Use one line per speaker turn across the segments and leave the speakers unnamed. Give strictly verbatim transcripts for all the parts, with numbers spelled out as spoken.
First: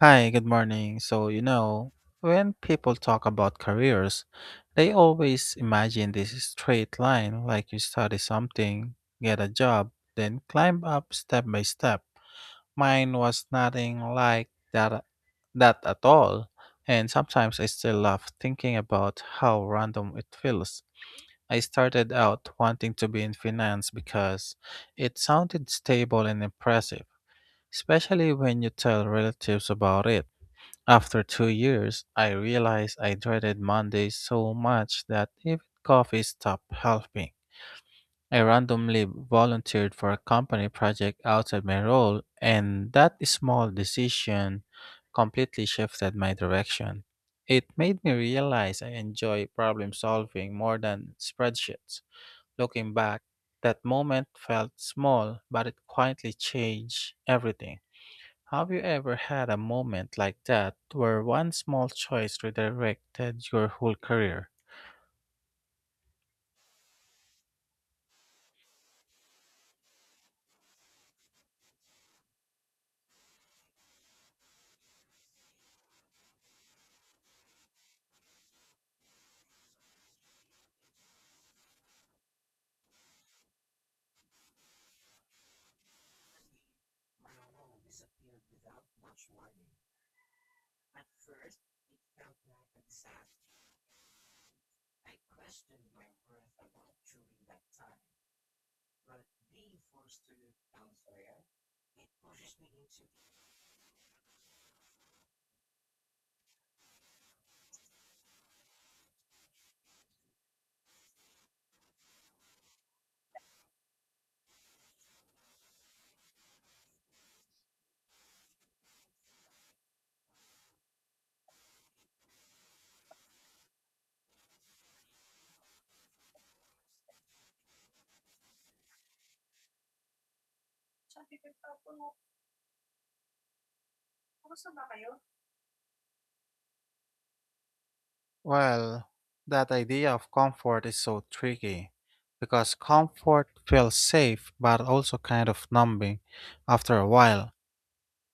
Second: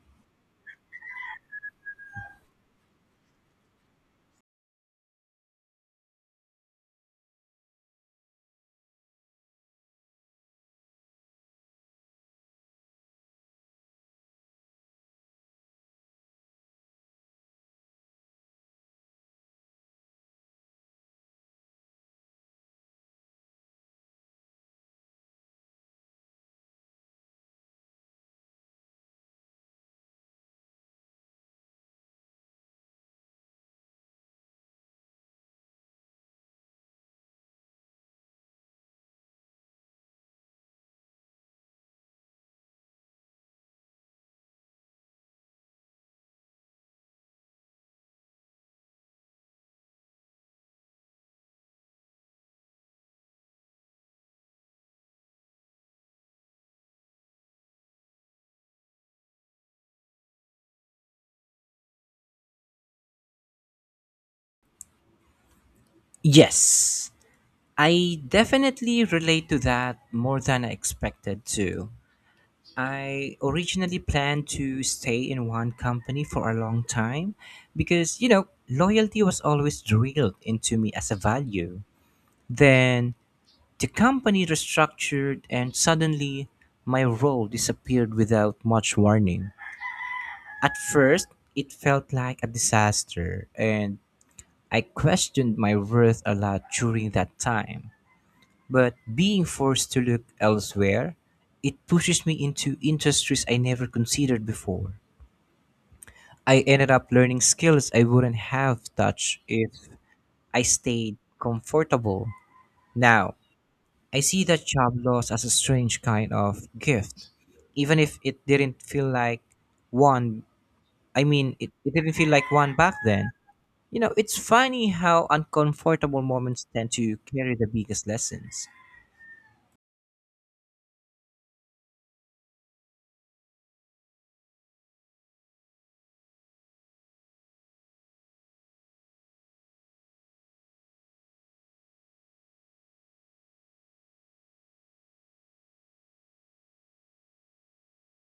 Hi, good morning. So, you know, when people talk about careers, they always imagine this straight line like you study something, get a job, then climb up step by step. Mine was nothing like that that at all. And sometimes I still laugh thinking about how random it feels. I started out wanting to be in finance because it sounded stable and impressive, especially when you tell relatives about it. After two years, I realized I dreaded Mondays so much that even coffee stopped helping. I randomly volunteered for a company project outside my role, and that small decision completely shifted my direction. It made me realize I enjoy problem solving more than spreadsheets. Looking back, that moment felt small, but it quietly changed everything. Have you ever had a moment like that where one small choice redirected your whole career?
Yes, I definitely relate to that more than I expected to. I originally planned to stay in one company for a long time because, you know, loyalty was always drilled into me as a value. Then the company restructured and suddenly my role disappeared without much warning. At first, it felt like a disaster and I questioned my worth a lot during that time. But being forced to look elsewhere, it pushes me into industries I never considered before. I ended up learning skills I wouldn't have touched if I stayed comfortable. Now, I see that job loss as a strange kind of gift. Even if it didn't feel like one, I mean, it, it didn't feel like one back then. You know, it's funny how uncomfortable moments tend to carry the biggest lessons.
Well, that idea of comfort is so tricky because comfort feels safe but also kind of numbing after a while.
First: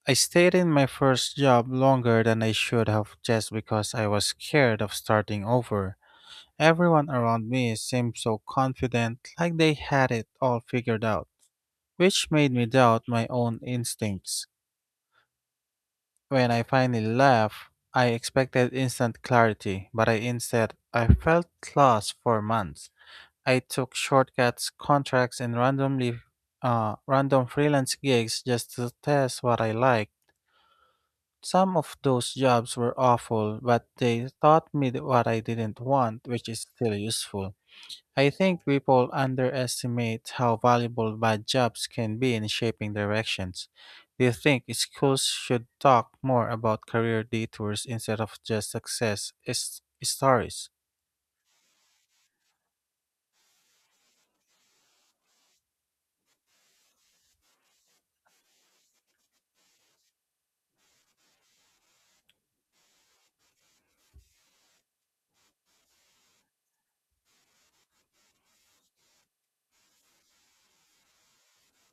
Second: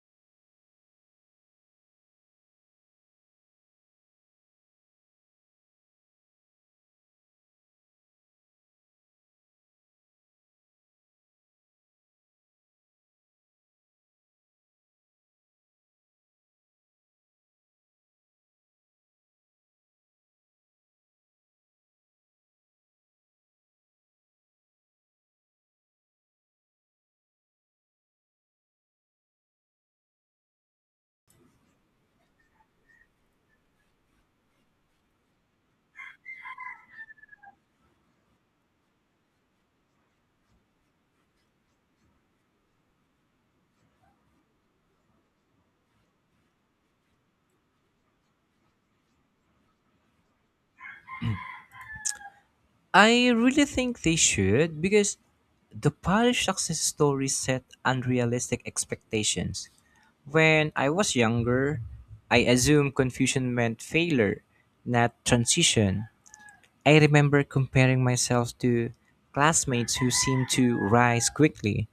I stayed in my first job longer than I should have just because I was scared of starting over. Everyone around me seemed so confident, like they had it all figured out, which made me doubt my own instincts. When I finally left, I expected instant clarity, but I instead I felt lost for months. I took shortcuts, contracts, and randomly uh, random freelance gigs just to test what I liked. Some of those jobs were awful, but they taught me th- what I didn't want, which is still useful. I think people underestimate how valuable bad jobs can be in shaping directions. Do you think schools should talk more about career detours instead of just success is- stories?
I really think they should because the Polish success story set unrealistic expectations. When I was younger, I assumed confusion meant failure, not transition. I remember comparing myself to classmates who seemed to rise quickly.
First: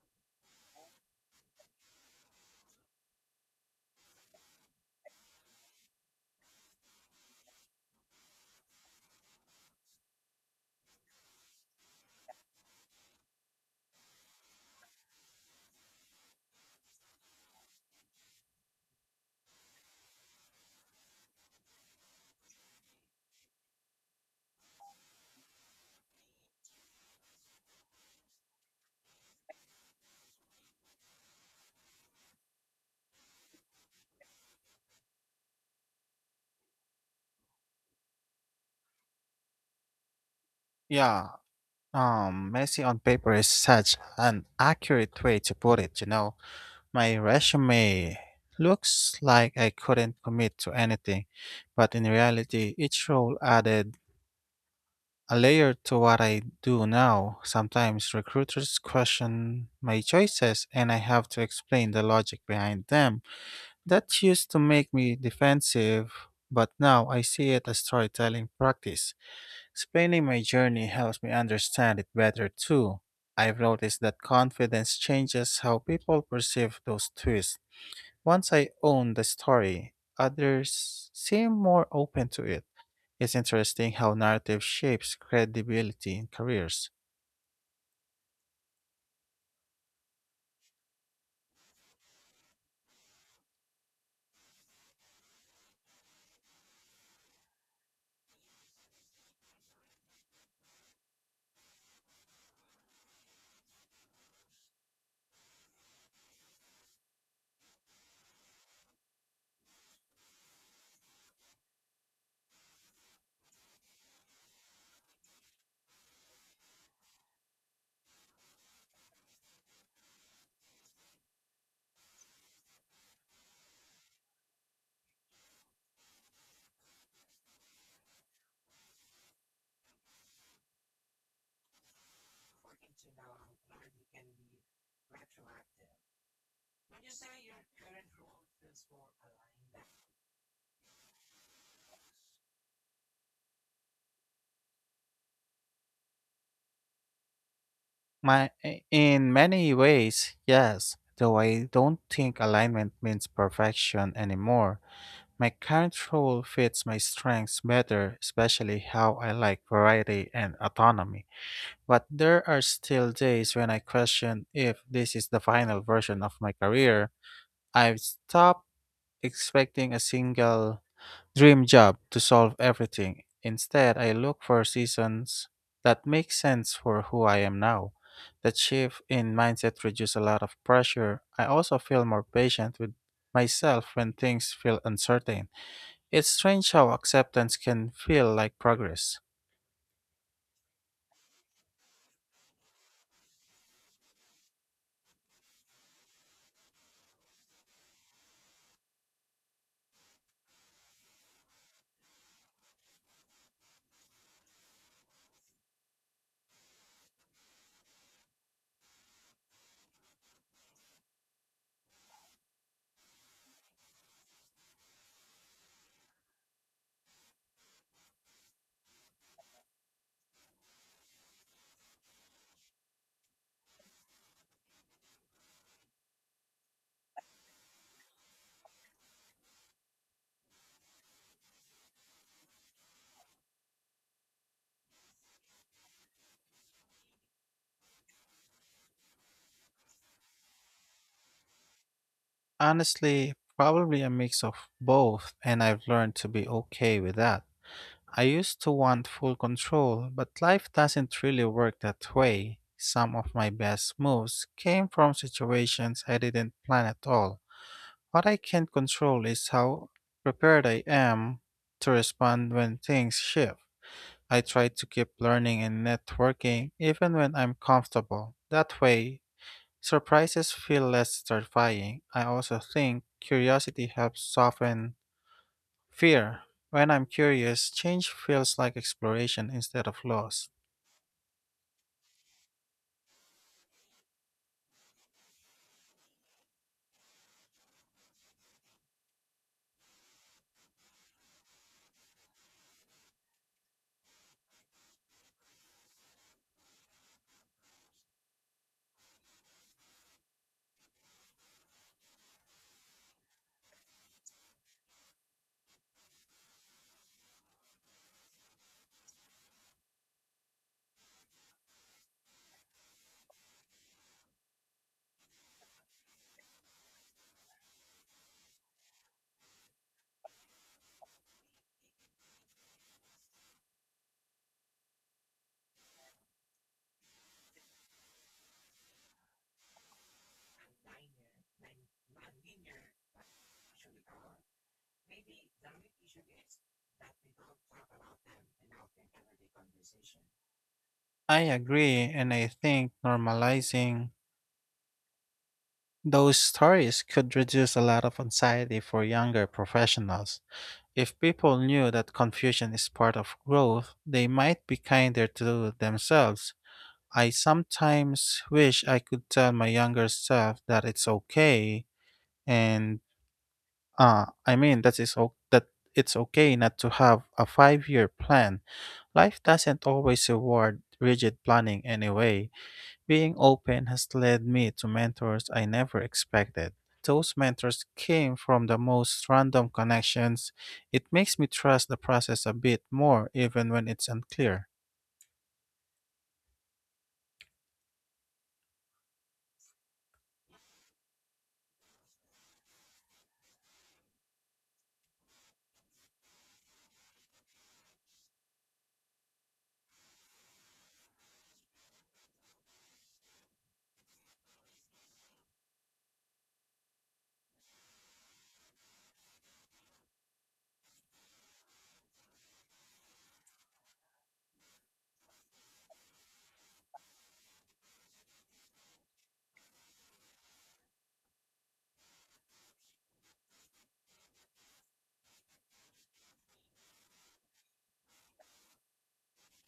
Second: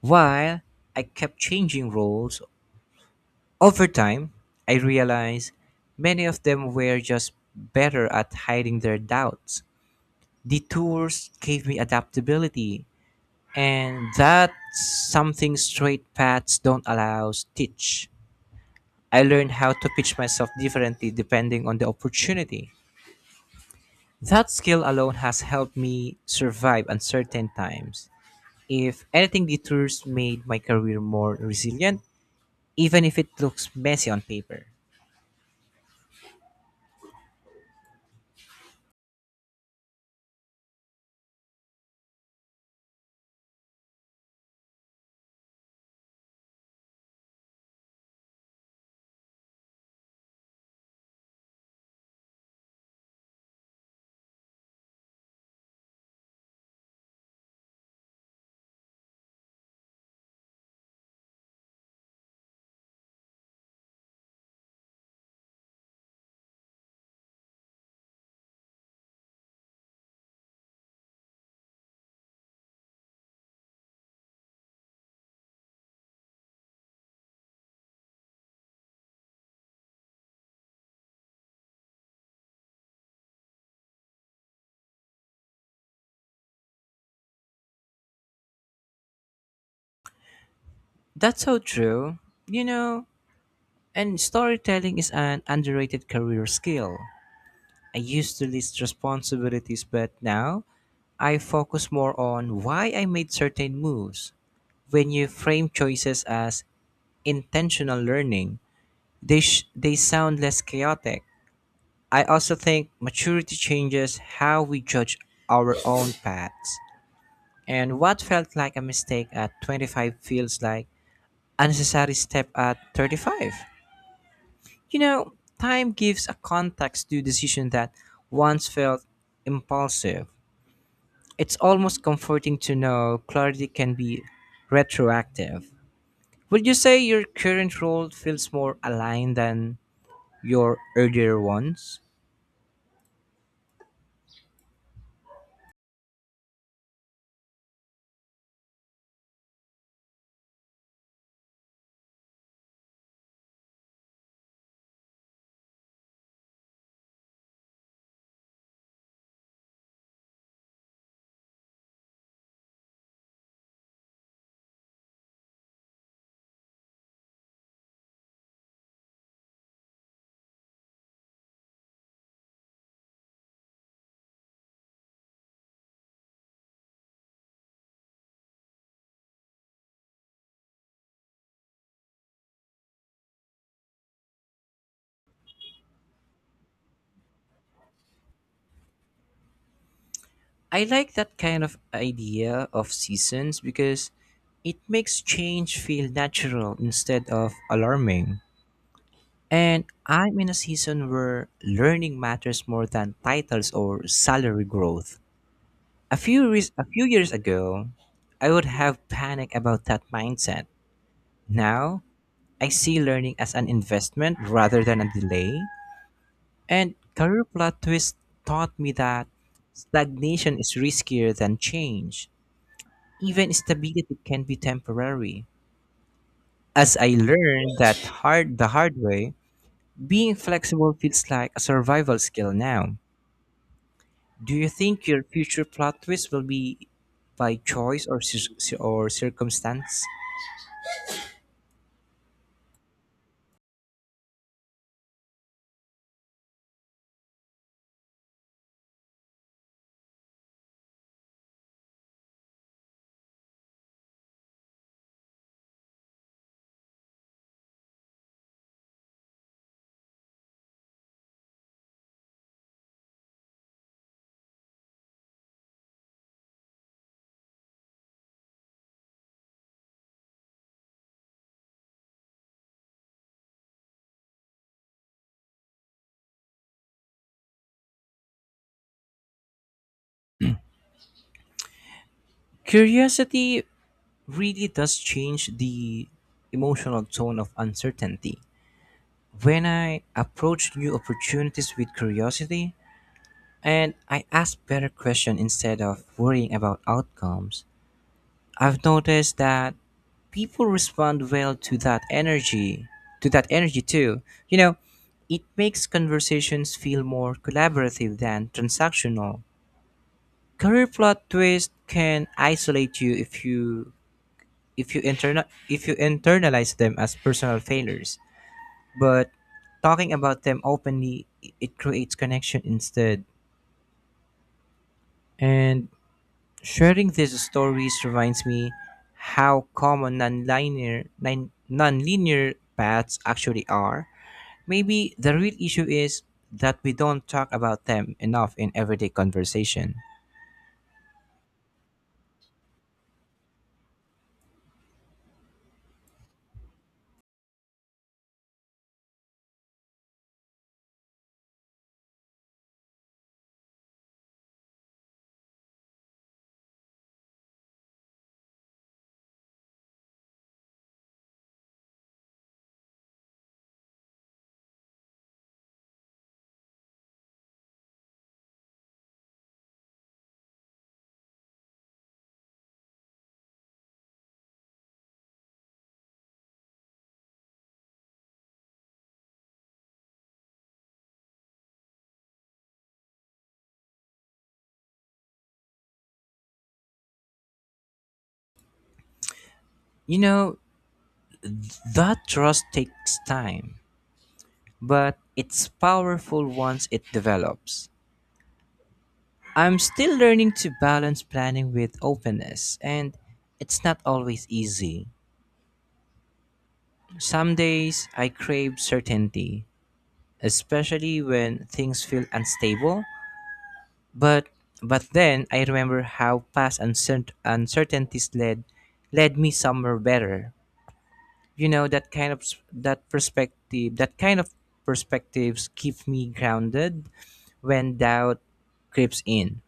While I kept changing roles, over time, I realized many of them were just better at hiding their doubts. The tours gave me adaptability, and that's something straight paths don't allow us teach. I learned how to pitch myself differently depending on the opportunity. That skill alone has helped me survive uncertain times. If anything, the tours made my career more resilient, even if it looks messy on paper.
Yeah, um, messy on paper is such an accurate way to put it, you know. My resume looks like I couldn't commit to anything, but in reality, each role added a layer to what I do now. Sometimes recruiters question my choices and I have to explain the logic behind them. That used to make me defensive, but now I see it as storytelling practice. Explaining my journey helps me understand it better too. I've noticed that confidence changes how people perceive those twists. Once I own the story, others seem more open to it. It's interesting how narrative shapes credibility in careers.
That's so true. You know, and storytelling is an underrated career skill. I used to list responsibilities, but now I focus more on why I made certain moves. When you frame choices as intentional learning, they, sh- they sound less chaotic. I also think maturity changes how we judge our own paths. And what felt like a mistake at twenty-five feels like a necessary step at thirty-five. You know, time gives a context to decisions that once felt impulsive. It's almost comforting to know clarity can be retroactive. Would you say your current role feels more aligned than your earlier ones?
My, in many ways, yes, though I don't think alignment means perfection anymore. My current role fits my strengths better, especially how I like variety and autonomy. But there are still days when I question if this is the final version of my career. I've stopped expecting a single dream job to solve everything. Instead, I look for seasons that make sense for who I am now. That shift in mindset reduces a lot of pressure. I also feel more patient with myself when things feel uncertain. It's strange how acceptance can feel like progress.
I like that kind of idea of seasons because it makes change feel natural instead of alarming. And I'm in a season where learning matters more than titles or salary growth. A few, re- a few years ago, I would have panic about that mindset. Now, I see learning as an investment rather than a delay. And career plot twist taught me that stagnation is riskier than change. Even stability can be temporary. As I learned that hard the hard way, being flexible feels like a survival skill now. Do you think your future plot twist will be by choice or cir- cir- or circumstance?
Honestly, probably a mix of both, and I've learned to be okay with that. I used to want full control, but life doesn't really work that way. Some of my best moves came from situations I didn't plan at all. What I can't control is how prepared I am to respond when things shift. I try to keep learning and networking even when I'm comfortable. That way, surprises feel less terrifying. I also think curiosity helps soften fear. When I'm curious, change feels like exploration instead of loss.
Curiosity really does change the emotional tone of uncertainty. When I approach new opportunities with curiosity and I ask better questions instead of worrying about outcomes, I've noticed that people respond well to that energy, to that energy too. You know, it makes conversations feel more collaborative than transactional. Career plot twist can isolate you if you if you interna- if you internalize them as personal failures. But talking about them openly, it creates connection instead, and sharing these stories reminds me how common non-linear nin- non-linear paths actually are. Maybe the real issue is that we don't talk about them enough in everyday conversation.
I agree, and I think normalizing those stories could reduce a lot of anxiety for younger professionals. If people knew that confusion is part of growth, they might be kinder to themselves. I sometimes wish I could tell my younger self that it's okay and Uh, I mean that is o- that it's okay not to have a five-year plan. Life doesn't always reward rigid planning anyway. Being open has led me to mentors I never expected. Those mentors came from the most random connections. It makes me trust the process a bit more, even when it's unclear.
You know, that trust takes time, but it's powerful once it develops. I'm still learning to balance planning with openness, and it's not always easy. Some days I crave certainty, especially when things feel unstable, but but then I remember how past uncert uncertainties led led me somewhere better. You know, that kind of s- that perspective, that kind of perspectives keep me grounded when doubt creeps in.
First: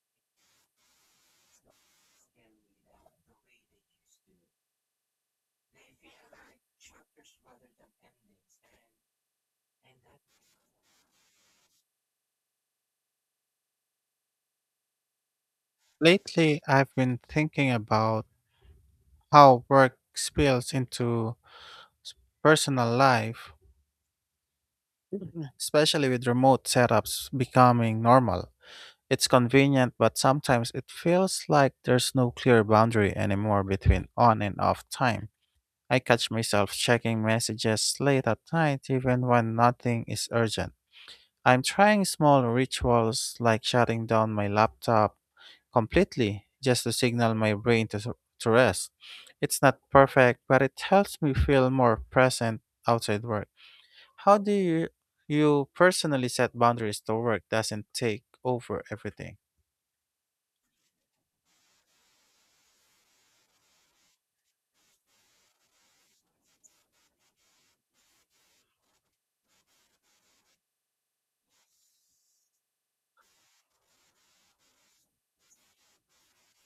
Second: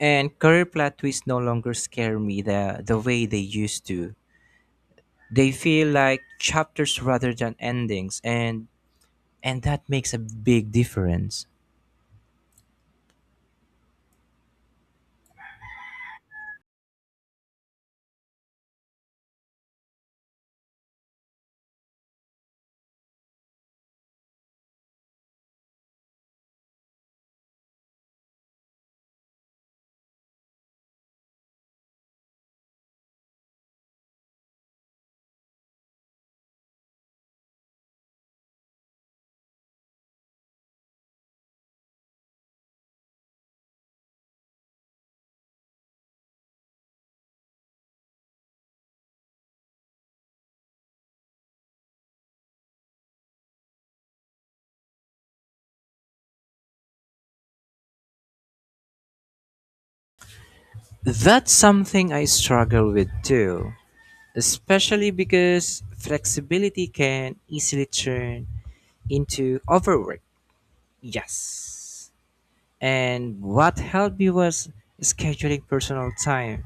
And career plot twists no longer scare me the, the way they used to. They feel like chapters rather than endings, and and that makes a big difference.
Lately, I've been thinking about how work spills into personal life, especially with remote setups becoming normal. It's convenient, but sometimes it feels like there's no clear boundary anymore between on and off time. I catch myself checking messages late at night even when nothing is urgent. I'm trying small rituals like shutting down my laptop completely just to signal my brain to, s- to rest. It's not perfect, but it helps me feel more present outside work. How do you, you personally set boundaries to work doesn't take over everything?
That's something I struggle with too, especially because flexibility can easily turn into overwork. Yes. And what helped me was scheduling personal time,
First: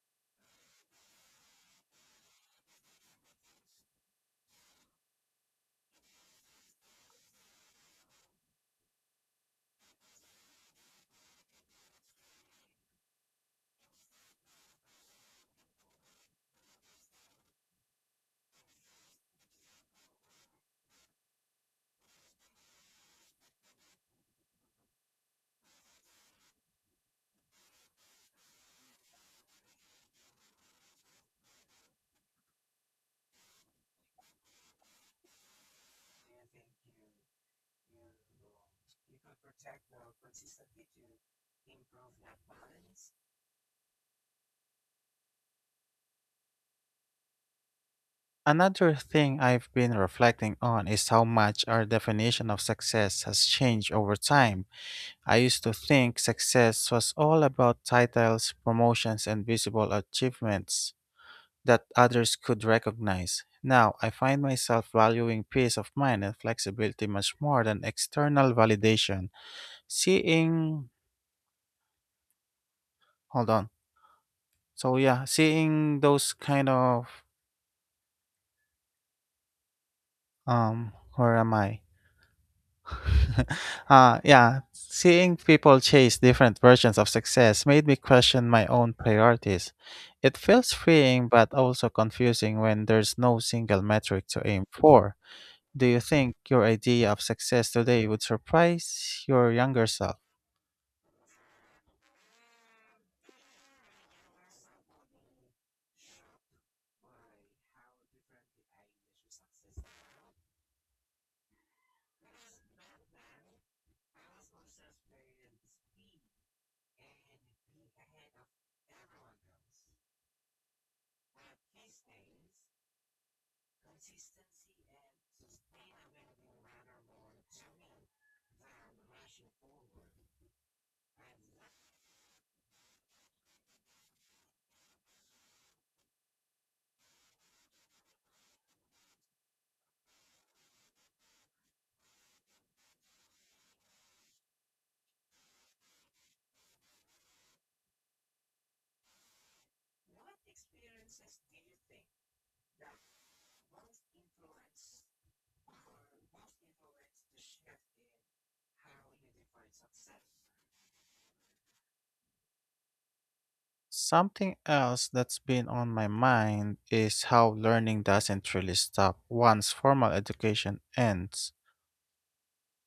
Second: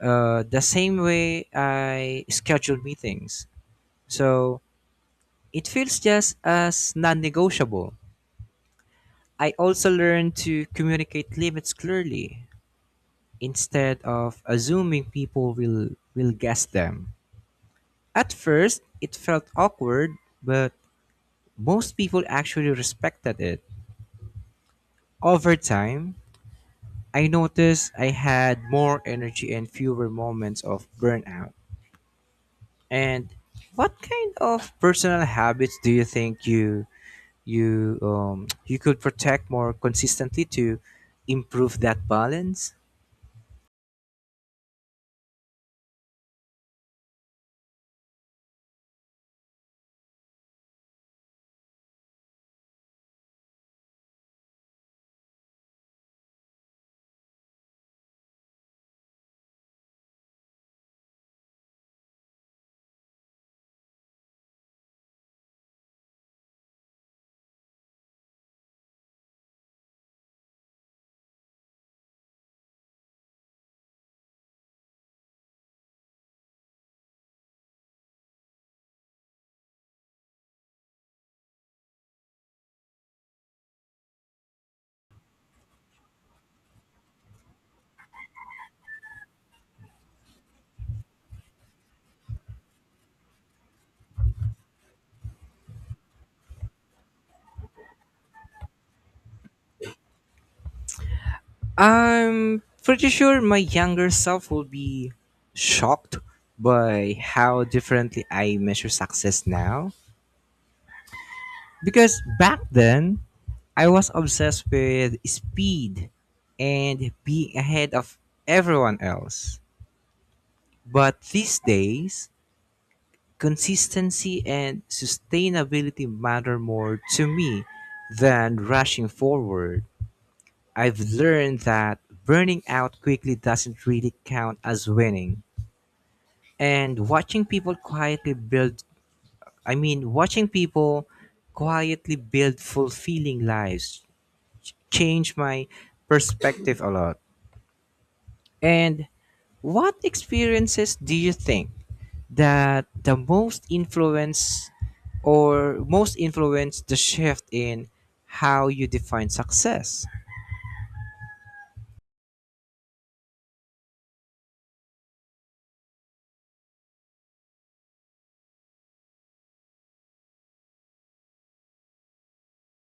uh, the same way I schedule meetings. So it feels just as non negotiable. I also learned to communicate limits clearly instead of assuming people will, will guess them. At first, it felt awkward, but most people actually respected it. Over time, I noticed I had more energy and fewer moments of burnout. And what kind of personal habits do you think you you um, you could protect more consistently to improve that balance?
Another thing I've been reflecting on is how much our definition of success has changed over time. I used to think success was all about titles, promotions, and visible achievements that others could recognize. Now, I find myself valuing peace of mind and flexibility much more than external validation. Seeing, Hold on. So, yeah, seeing those kind of, um, where am I? uh, yeah, Seeing people chase different versions of success made me question my own priorities. It feels freeing but also confusing when there's no single metric to aim for. Do you think your idea of success today would surprise your younger self?
I'm pretty sure my younger self will be shocked by how differently I measure success now, because back then I was obsessed with speed and being ahead of everyone else. But these days, consistency and sustainability matter more to me than rushing forward. I've learned that burning out quickly doesn't really count as winning. And watching people quietly build, I mean, watching people quietly build fulfilling lives changed my perspective a lot. And what experiences do you think that the most influence or most influence the shift in how you define success?
Something else that's been on my mind is how learning doesn't really stop once formal education ends.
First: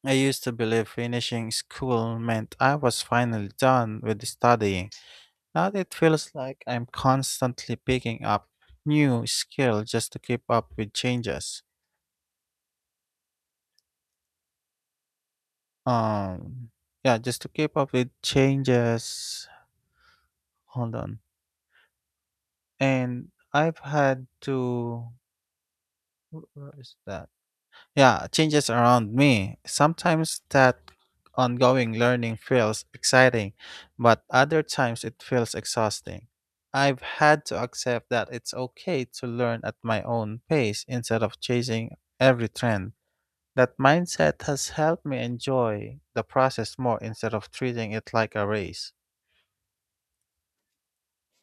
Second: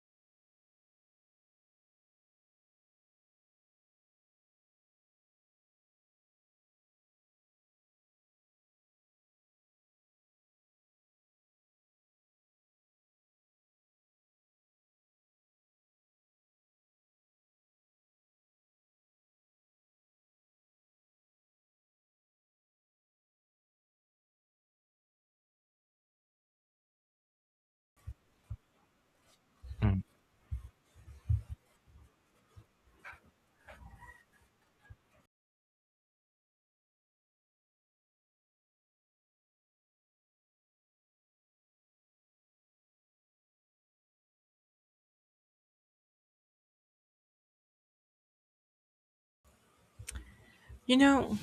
I used to believe finishing school meant I was finally done with studying. Now it feels like I'm constantly picking up new skill just to keep up with changes. Um, yeah, just to keep up with changes. Hold on. And I've had to. wh- Where is that? Yeah, changes around me. Sometimes that ongoing learning feels exciting, but other times it feels exhausting. I've had to accept that it's okay to learn at my own pace instead of chasing every trend. That mindset has helped me enjoy the process more instead of treating it like a race.
You know,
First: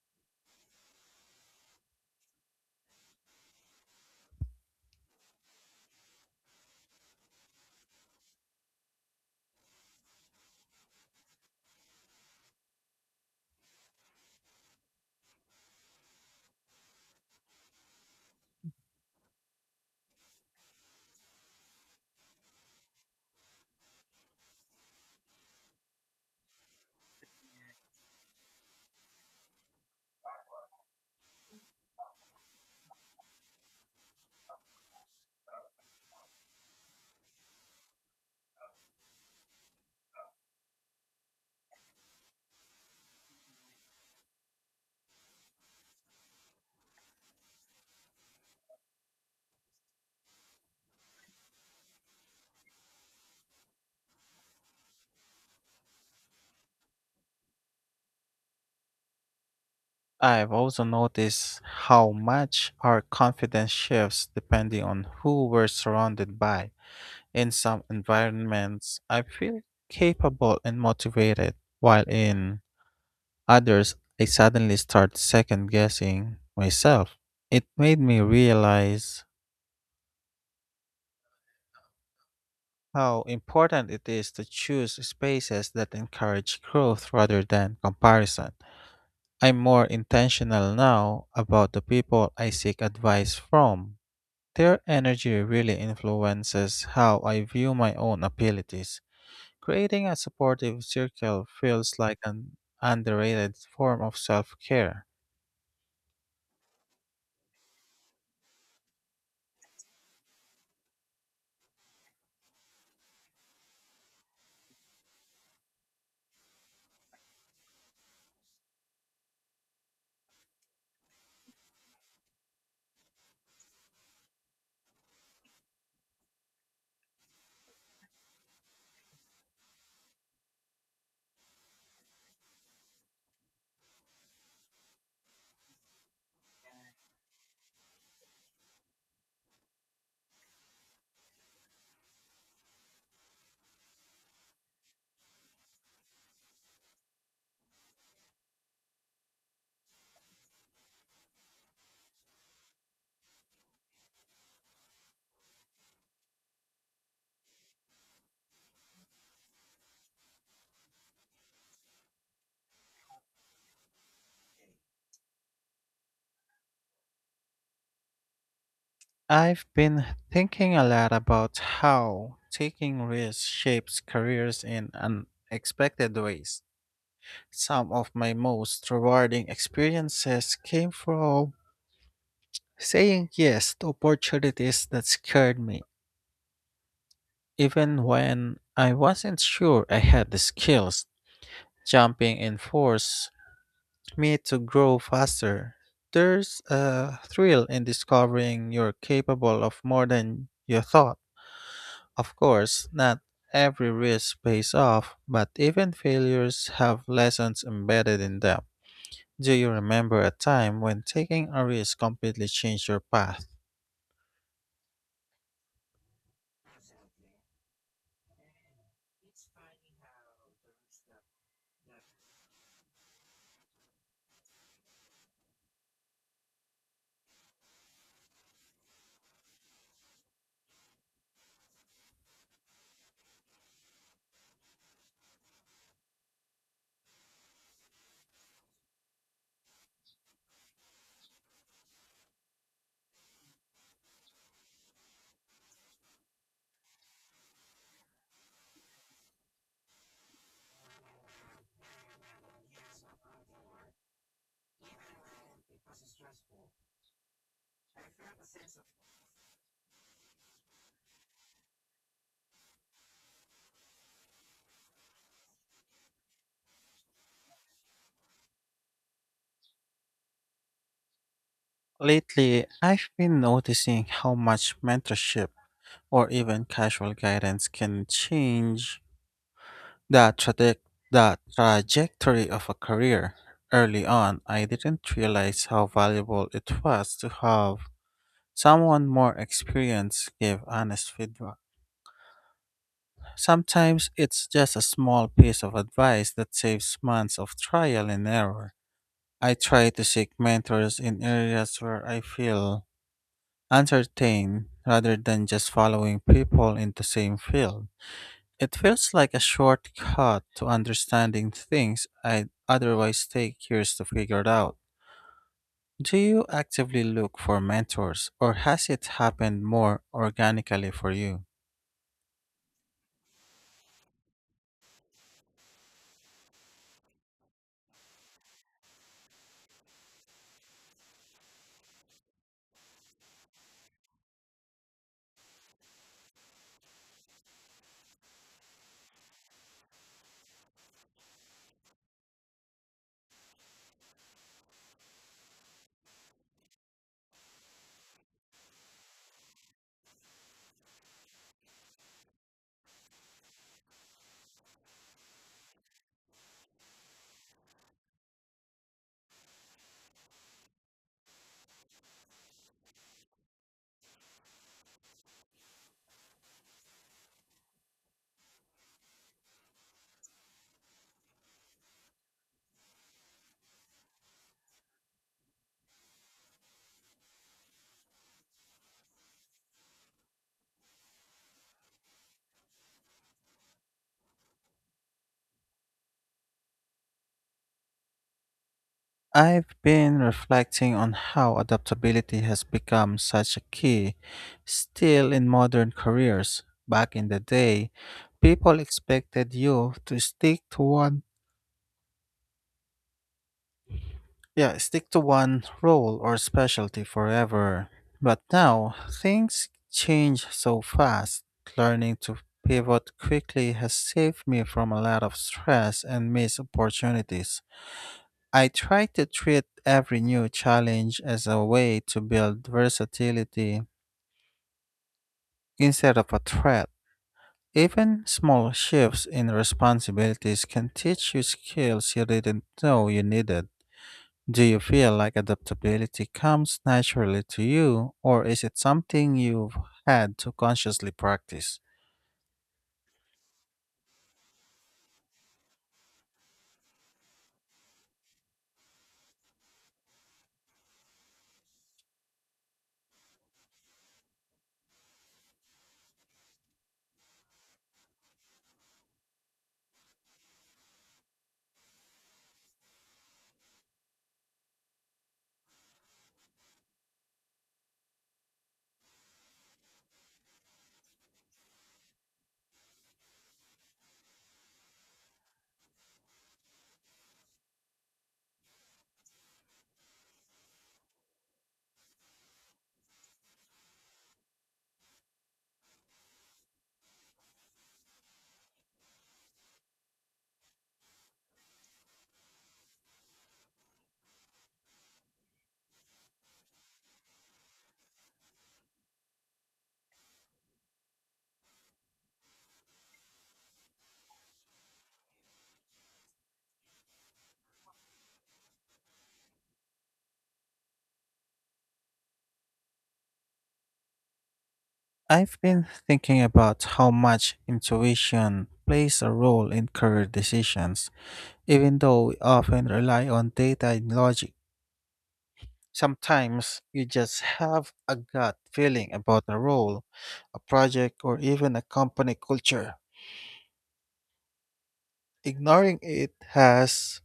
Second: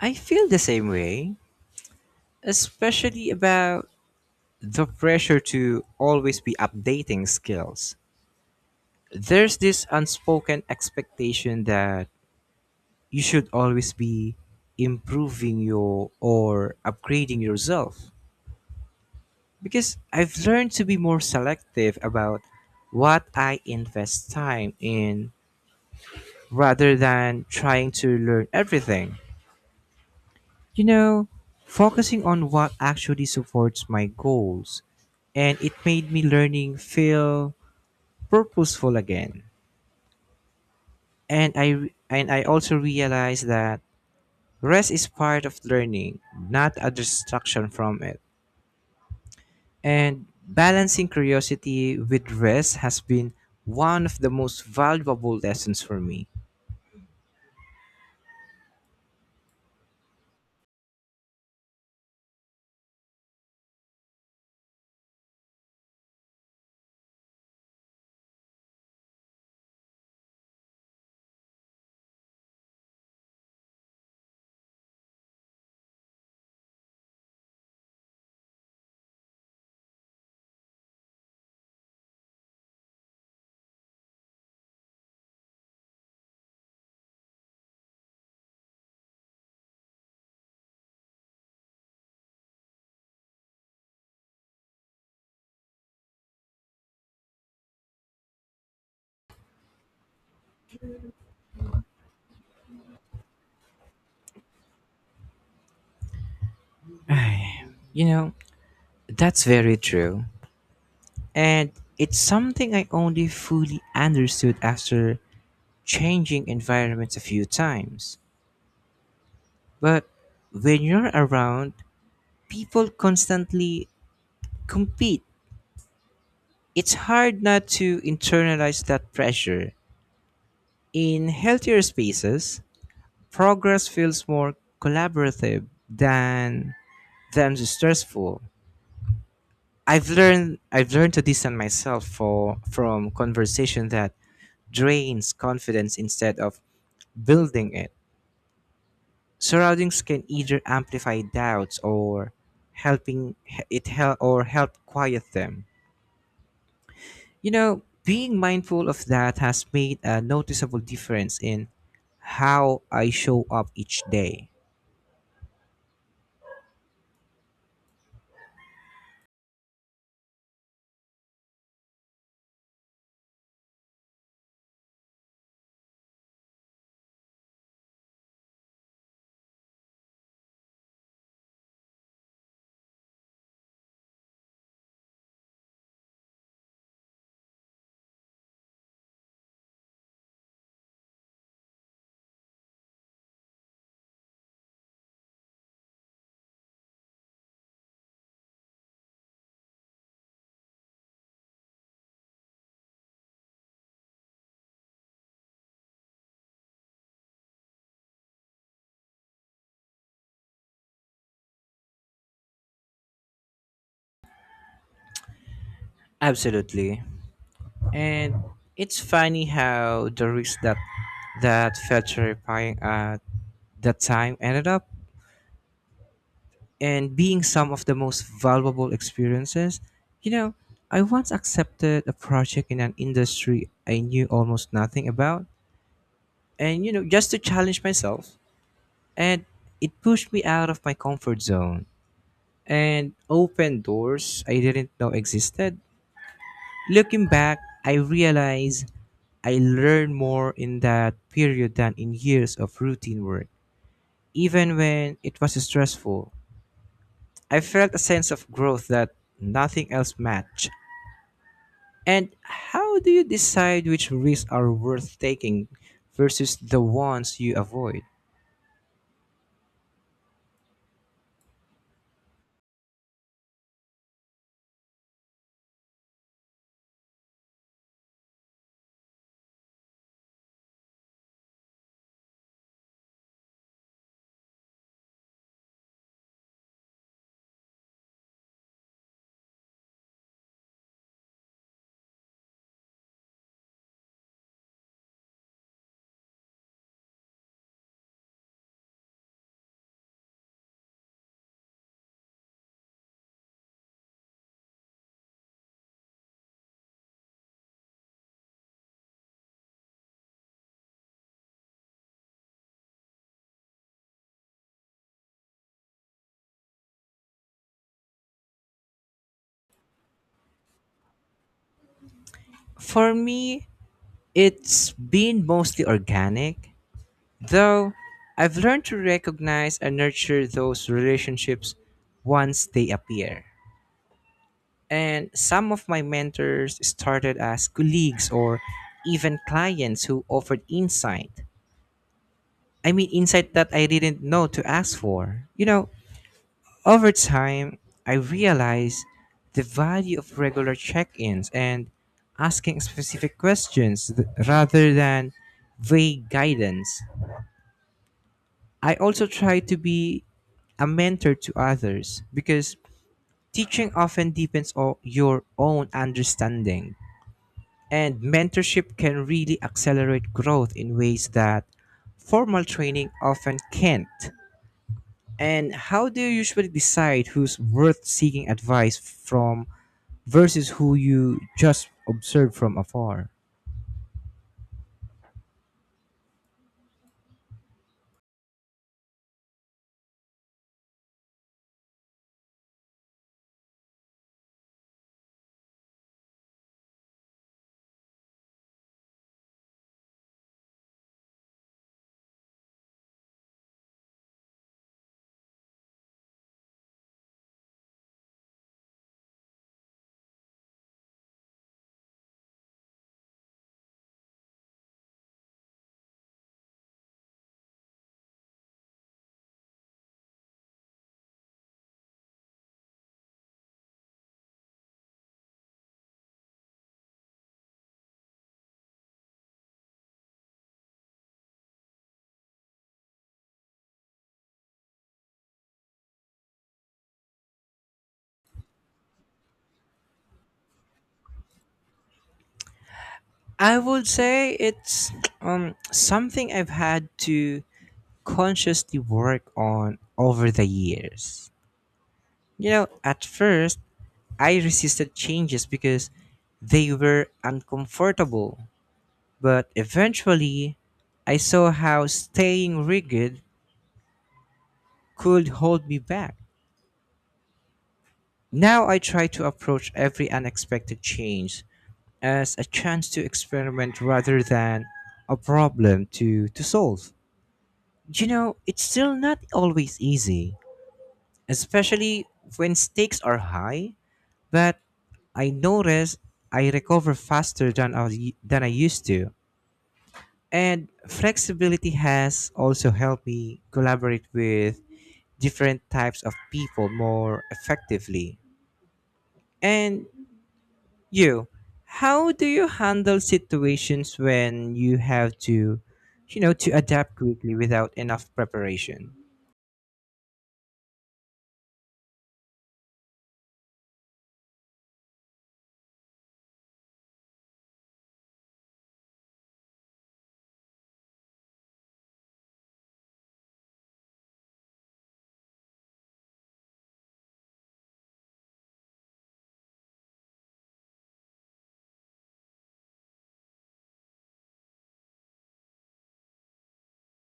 I feel the same way, especially about the pressure to always be updating skills. There's this unspoken expectation that you should always be improving your or upgrading yourself, because I've learned to be more selective about what I invest time in rather than trying to learn everything. You know, focusing on what actually supports my goals, and it made me learning feel purposeful again. And I and I also realized that rest is part of learning, not a distraction from it. And balancing curiosity with rest has been one of the most valuable lessons for me.
I've also noticed how much our confidence shifts depending on who we're surrounded by. In some environments, I feel capable and motivated, while in others, I suddenly start second guessing myself. It made me realize how important it is to choose spaces that encourage growth rather than comparison. I'm more intentional now about the people I seek advice from. Their energy really influences how I view my own abilities. Creating a supportive circle feels like an underrated form of self care.
Ay, you know, that's very true. And it's something I only fully understood after changing environments a few times. But when you're around, people constantly compete. It's hard not to internalize that pressure. In healthier spaces, progress feels more collaborative than than stressful. I've learned I've learned to distance myself for from conversation that drains confidence instead of building it. Surroundings can either amplify doubts or helping it help or help quiet them. You know, being mindful of that has made a noticeable difference in how I show up each day.
I've been thinking a lot about how taking risks shapes careers in unexpected ways. Some of my most rewarding experiences came from saying yes to opportunities that scared me, even when I wasn't sure I had the skills. Jumping in force me to grow faster. There's a thrill in discovering you're capable of more than you thought. Of course, not every risk pays off, but even failures have lessons embedded in them. Do you remember a time when taking a risk completely changed your path?
Absolutely. And it's funny how the risk that that felt terrifying at that time ended up and being some of the most valuable experiences. You know, I once accepted a project in an industry I knew almost nothing about, and you know, just to challenge myself. And it pushed me out of my comfort zone and opened doors I didn't know existed. Looking back, I realize I learned more in that period than in years of routine work. Even when it was stressful, I felt a sense of growth that nothing else matched. And how do you decide which risks are worth taking versus the ones you avoid?
Lately, I've been noticing how much mentorship or even casual guidance can change The, traje- the trajectory of a career. Early on, I didn't realize how valuable it was to have someone more experienced give honest feedback. Sometimes it's just a small piece of advice that saves months of trial and error. I try to seek mentors in areas where I feel entertained rather than just following people in the same field. It feels like a shortcut to understanding things I'd otherwise take years to figure it out. Do you actively look for mentors, or has it happened more organically for you?
For me, it's been mostly organic, though I've learned to recognize and nurture those relationships once they appear. And some of my mentors started as colleagues or even clients who offered insight. I mean, insight that I didn't know to ask for. You know, over time, I realized the value of regular check ins and asking specific questions th- rather than vague guidance. I also try to be a mentor to others because teaching often depends on your own understanding, and mentorship can really accelerate growth in ways that formal training often can't. And how do you usually decide who's worth seeking advice from versus who you just observe from afar?
I've been reflecting on how adaptability has become such a key still in modern careers. Back in the day, people expected you to stick to one Yeah, stick to one role or specialty forever. But now, things change so fast. Learning to pivot quickly has saved me from a lot of stress and missed opportunities. I try to treat every new challenge as a way to build versatility instead of a threat. Even small shifts in responsibilities can teach you skills you didn't know you needed. Do you feel like adaptability comes naturally to you, or is it something you've had to consciously practice?
I would say it's um something I've had to consciously work on over the years. You know, at first I resisted changes because they were uncomfortable, but eventually I saw how staying rigid could hold me back. Now I try to approach every unexpected change as a chance to experiment rather than a problem to, to solve. You know, it's still not always easy, especially when stakes are high, but I notice I recover faster than I, than I used to. And flexibility has also helped me collaborate with different types of people more effectively. And you how do you handle situations when you have to, you know, to adapt quickly without enough preparation?
I've been thinking about how much intuition plays a role in career decisions, even though we often rely on data and logic. Sometimes you just have a gut feeling about a role, a project, or even a company culture. Ignoring it has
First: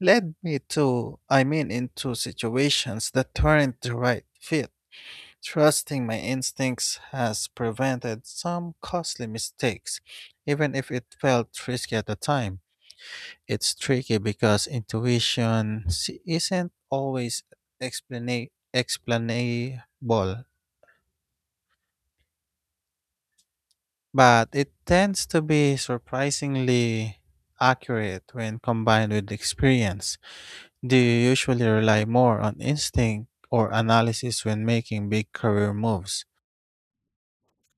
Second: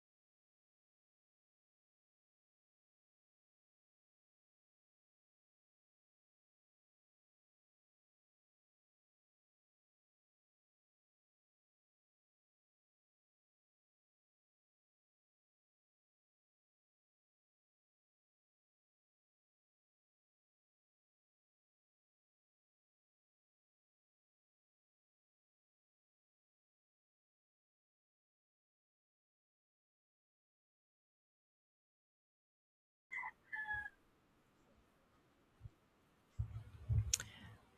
led me to, I mean, into situations that weren't the right fit. Trusting my instincts has prevented some costly mistakes, even if it felt risky at the time. It's tricky because intuition s- isn't always explana- explainable, but it tends to be surprisingly accurate when combined with experience. Do you usually rely more on instinct or analysis when making big career moves?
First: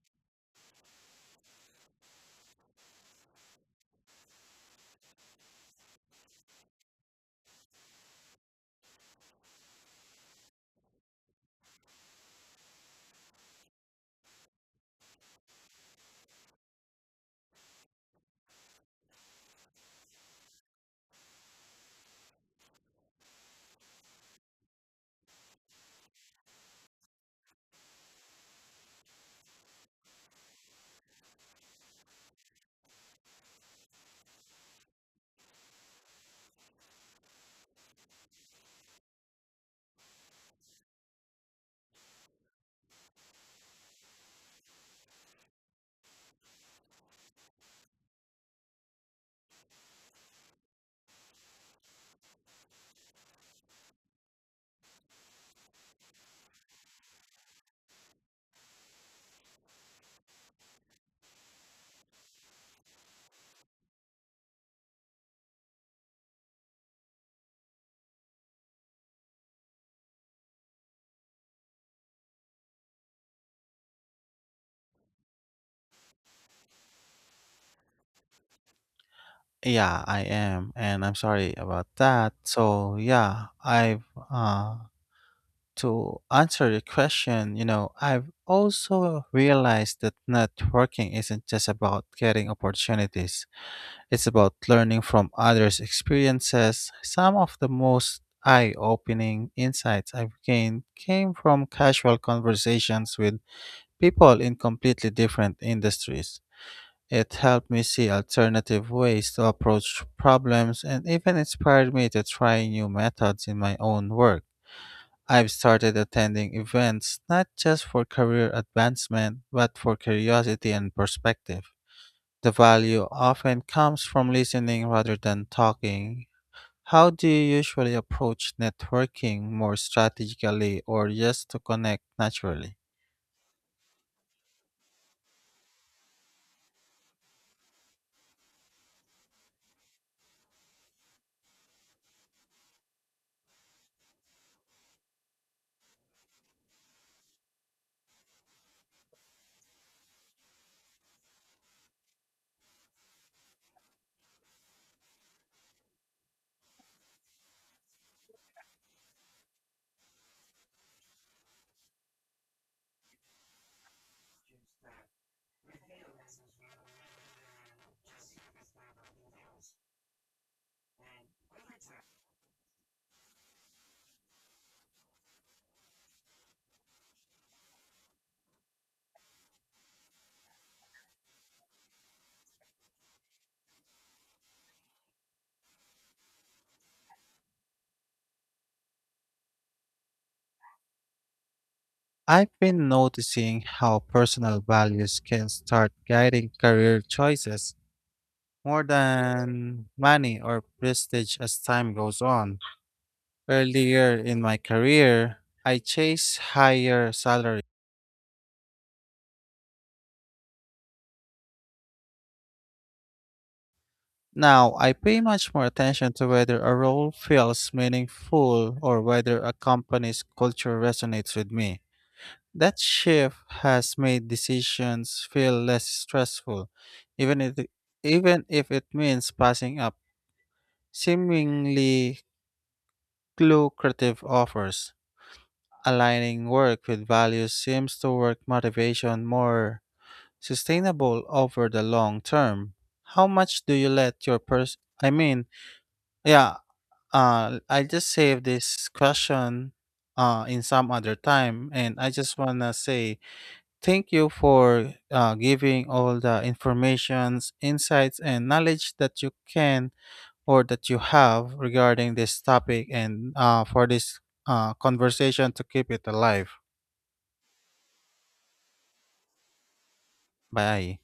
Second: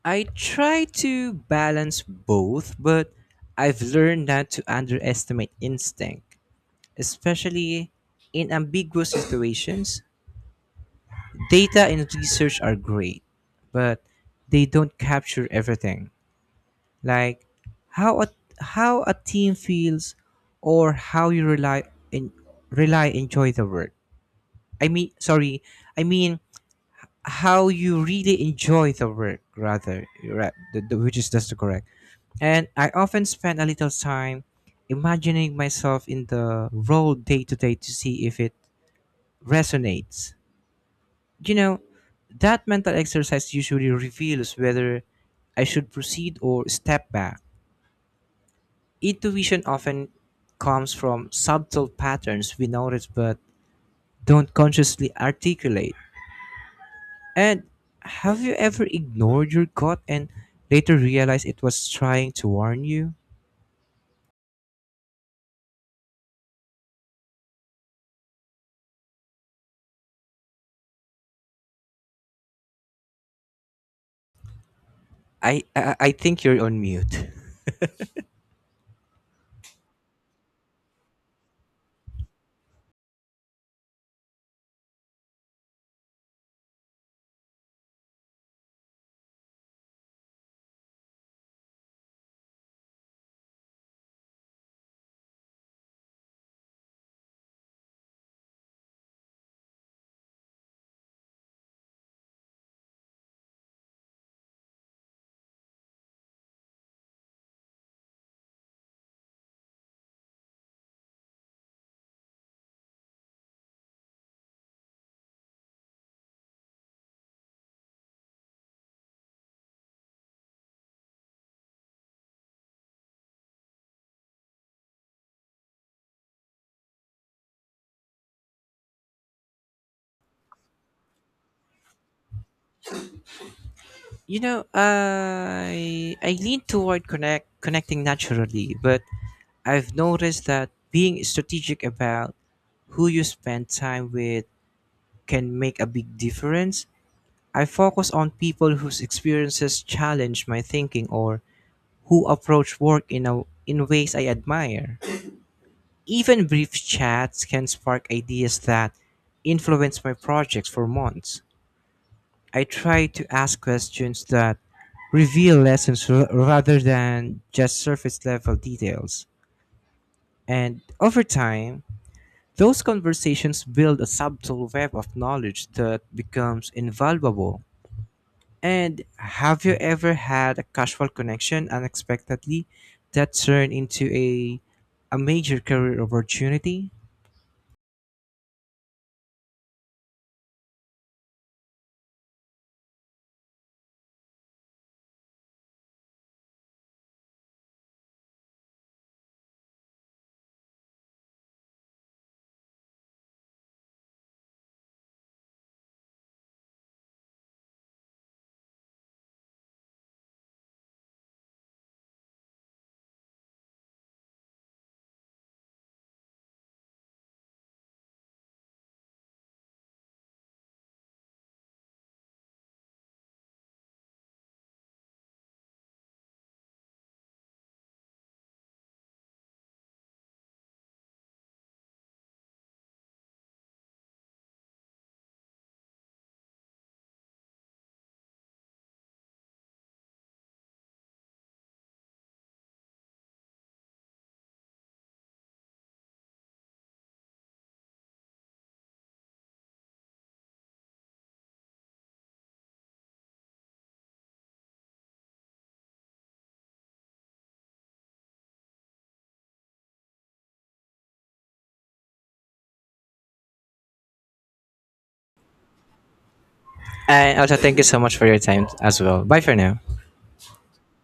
I try to balance both, but I've learned not to underestimate instinct, especially in ambiguous situations. Data and research are great, but they don't capture everything, like how a how a team feels or how you rely in rely enjoy the work. I mean, sorry, I mean, how you really enjoy the work rather right, the, the, which is just correct. And I often spend a little time imagining myself in the role day to day to see if it resonates. You know, that mental exercise usually reveals whether I should proceed or step back. Intuition often comes from subtle patterns we notice but don't consciously articulate. And have you ever ignored your gut and later realized it was trying to warn you? I I, I think you're on mute.
Yeah, I am, and I'm sorry about that. So, yeah, I've uh to answer the question, you know, I've also realized that networking isn't just about getting opportunities. It's about learning from others' experiences. Some of the most eye-opening insights I've gained came from casual conversations with people in completely different industries. It helped me see alternative ways to approach problems and even inspired me to try new methods in my own work. I've started attending events not just for career advancement, but for curiosity and perspective. The value often comes from listening rather than talking. How do you usually approach networking more strategically or just to connect naturally?
You know, I I lean toward connect connecting naturally, but I've noticed that being strategic about who you spend time with can make a big difference. I focus on people whose experiences challenge my thinking or who approach work in a, in ways I admire. Even brief chats can spark ideas that influence my projects for months. I try to ask questions that reveal lessons r- rather than just surface level details. And over time, those conversations build a subtle web of knowledge that becomes invaluable. And have you ever had a casual connection unexpectedly that turned into a a major career opportunity?
I've been noticing how personal values can start guiding career choices more than money or prestige as time goes on. Earlier in my career, I chased higher salary. Now, I pay much more attention to whether a role feels meaningful or whether a company's culture resonates with me. That shift has made decisions feel less stressful, even if, even if it means passing up seemingly lucrative offers. Aligning work with values seems to work motivation more sustainable over the long term. How much do you let your person? I mean, yeah, uh, I just saved this question uh, in some other time, and I just wanna say thank you for uh, giving all the informations, insights, and knowledge that you can or that you have regarding this topic, and uh, for this uh, conversation to keep it alive.
And also thank you so much for your time as well. Bye for now.
Bye.